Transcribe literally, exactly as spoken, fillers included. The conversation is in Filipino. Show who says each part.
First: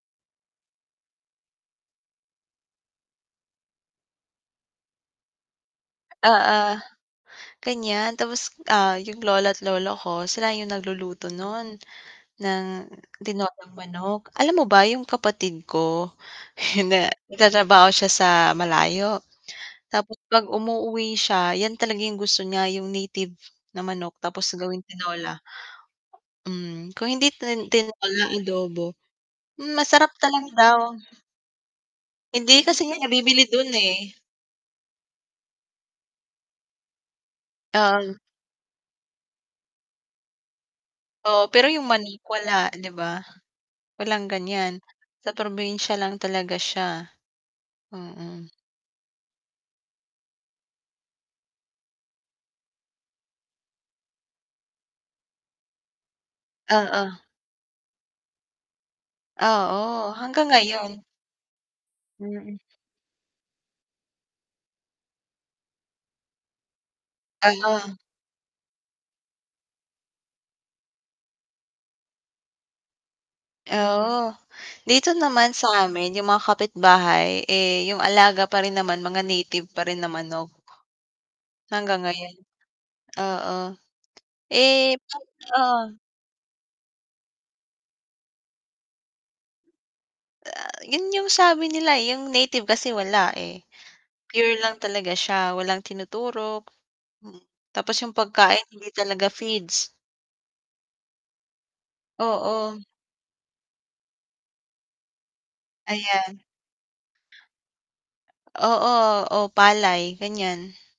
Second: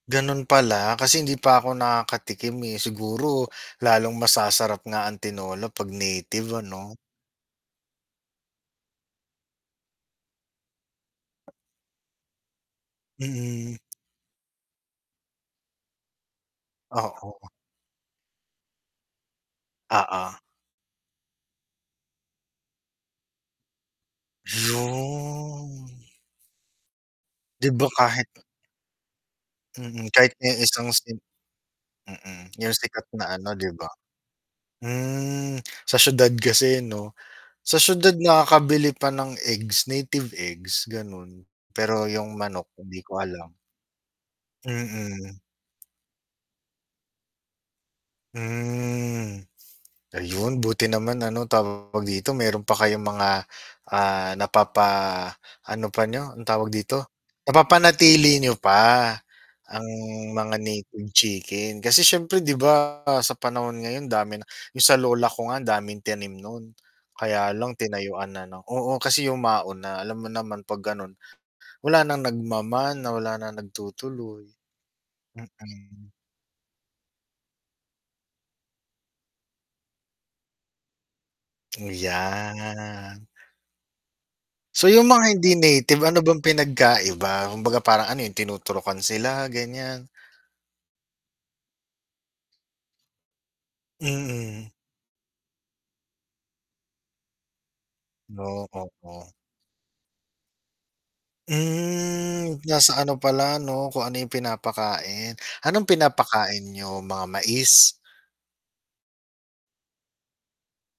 Speaker 1: Gano'n pala, kasi hindi pa ako nakakatikim, eh. Siguro, lalong mas sasarap nga tinola 'pag
Speaker 2: Oo.
Speaker 1: native ano?
Speaker 2: Ganiyan, tapos, ah, yung lola't lolo ko sila yung nagluluto no'n, ng tinolang
Speaker 1: Mm.
Speaker 2: manok. Alam mo ba yung kapatid ko na nag
Speaker 1: Oo.
Speaker 2: tatrabaho siya sa malayo, tapos
Speaker 1: Oo.
Speaker 2: 'pag umuuwi siya yan talaga yung gusto niya yung native na manok tapos gawing tinola.
Speaker 1: 'Yon.
Speaker 2: Hmm, kung hindi tin
Speaker 1: 'Di ba, kahit
Speaker 2: tinola, adobo. Hmm,
Speaker 1: Mm,
Speaker 2: masarap
Speaker 1: kahit
Speaker 2: talaga
Speaker 1: ni
Speaker 2: daw.
Speaker 1: isang sim Mm,
Speaker 2: Hindi,
Speaker 1: yung
Speaker 2: kasi nga
Speaker 1: sikat na
Speaker 2: nabibili
Speaker 1: ano 'di
Speaker 2: do'n,
Speaker 1: ba?
Speaker 2: eh.
Speaker 1: Hmm, sa siyudad kasi 'no? Sa siyudad
Speaker 2: Oo.
Speaker 1: nakakabili pa ng eggs, native eggs gano'n.
Speaker 2: Oo, pero yung
Speaker 1: Pero
Speaker 2: manik,
Speaker 1: yung manok
Speaker 2: wala 'di
Speaker 1: hindi ko
Speaker 2: ba?
Speaker 1: alam.
Speaker 2: Walang ganyan, sa
Speaker 1: Mm.
Speaker 2: probinsya lang talaga siya. Mm.
Speaker 1: Hmm, ayun buti naman ano tawag dito, mayro'n pa kayong mga, ah, napapaano pa n'yo, ang tawag dito?
Speaker 2: Oo.
Speaker 1: Napapanatili niyo pa, ang
Speaker 2: Oo, hanggang
Speaker 1: mga
Speaker 2: ngayon.
Speaker 1: native chicken, kasi siyempre 'di
Speaker 2: Mm.
Speaker 1: ba sa panahon ngayon dami na yung sa lola ko nga ang daming tinim no'n kaya lang
Speaker 2: Oo.
Speaker 1: tinayuan na ng oo, kasi yumao na, alam mo naman 'pag gano'n, wala nang nagmamana, wala nang
Speaker 2: Oo,
Speaker 1: nagtutuloy.
Speaker 2: dito naman
Speaker 1: Mm.
Speaker 2: sa'min yung mga kapitbahay, eh, yung alaga pa rin naman mga native pa rin na manok. Hanggang ngayon.
Speaker 1: Yan.
Speaker 2: Oo.
Speaker 1: So
Speaker 2: Eh,
Speaker 1: yung mga hindi
Speaker 2: [unintelligible]
Speaker 1: native, ano bang pinagkaiba? Kumbaga parang ano 'yun tinuturukan sila, ganiyan?
Speaker 2: Ah, 'yun yung sabi nila, eh, yung native kasi wala, eh. Pure
Speaker 1: Mm.
Speaker 2: lang talaga siya walang tinuturok, hmm, tapos yung pagkain
Speaker 1: 'No,
Speaker 2: hindi talaga
Speaker 1: oo.
Speaker 2: feeds.
Speaker 1: Hmm,
Speaker 2: Oo.
Speaker 1: nasa ano pala 'no, kung ano yung pinapakain. Anong
Speaker 2: Ayan.
Speaker 1: pinapakain niyo mga mais?
Speaker 2: Oo, o palay ganiyan.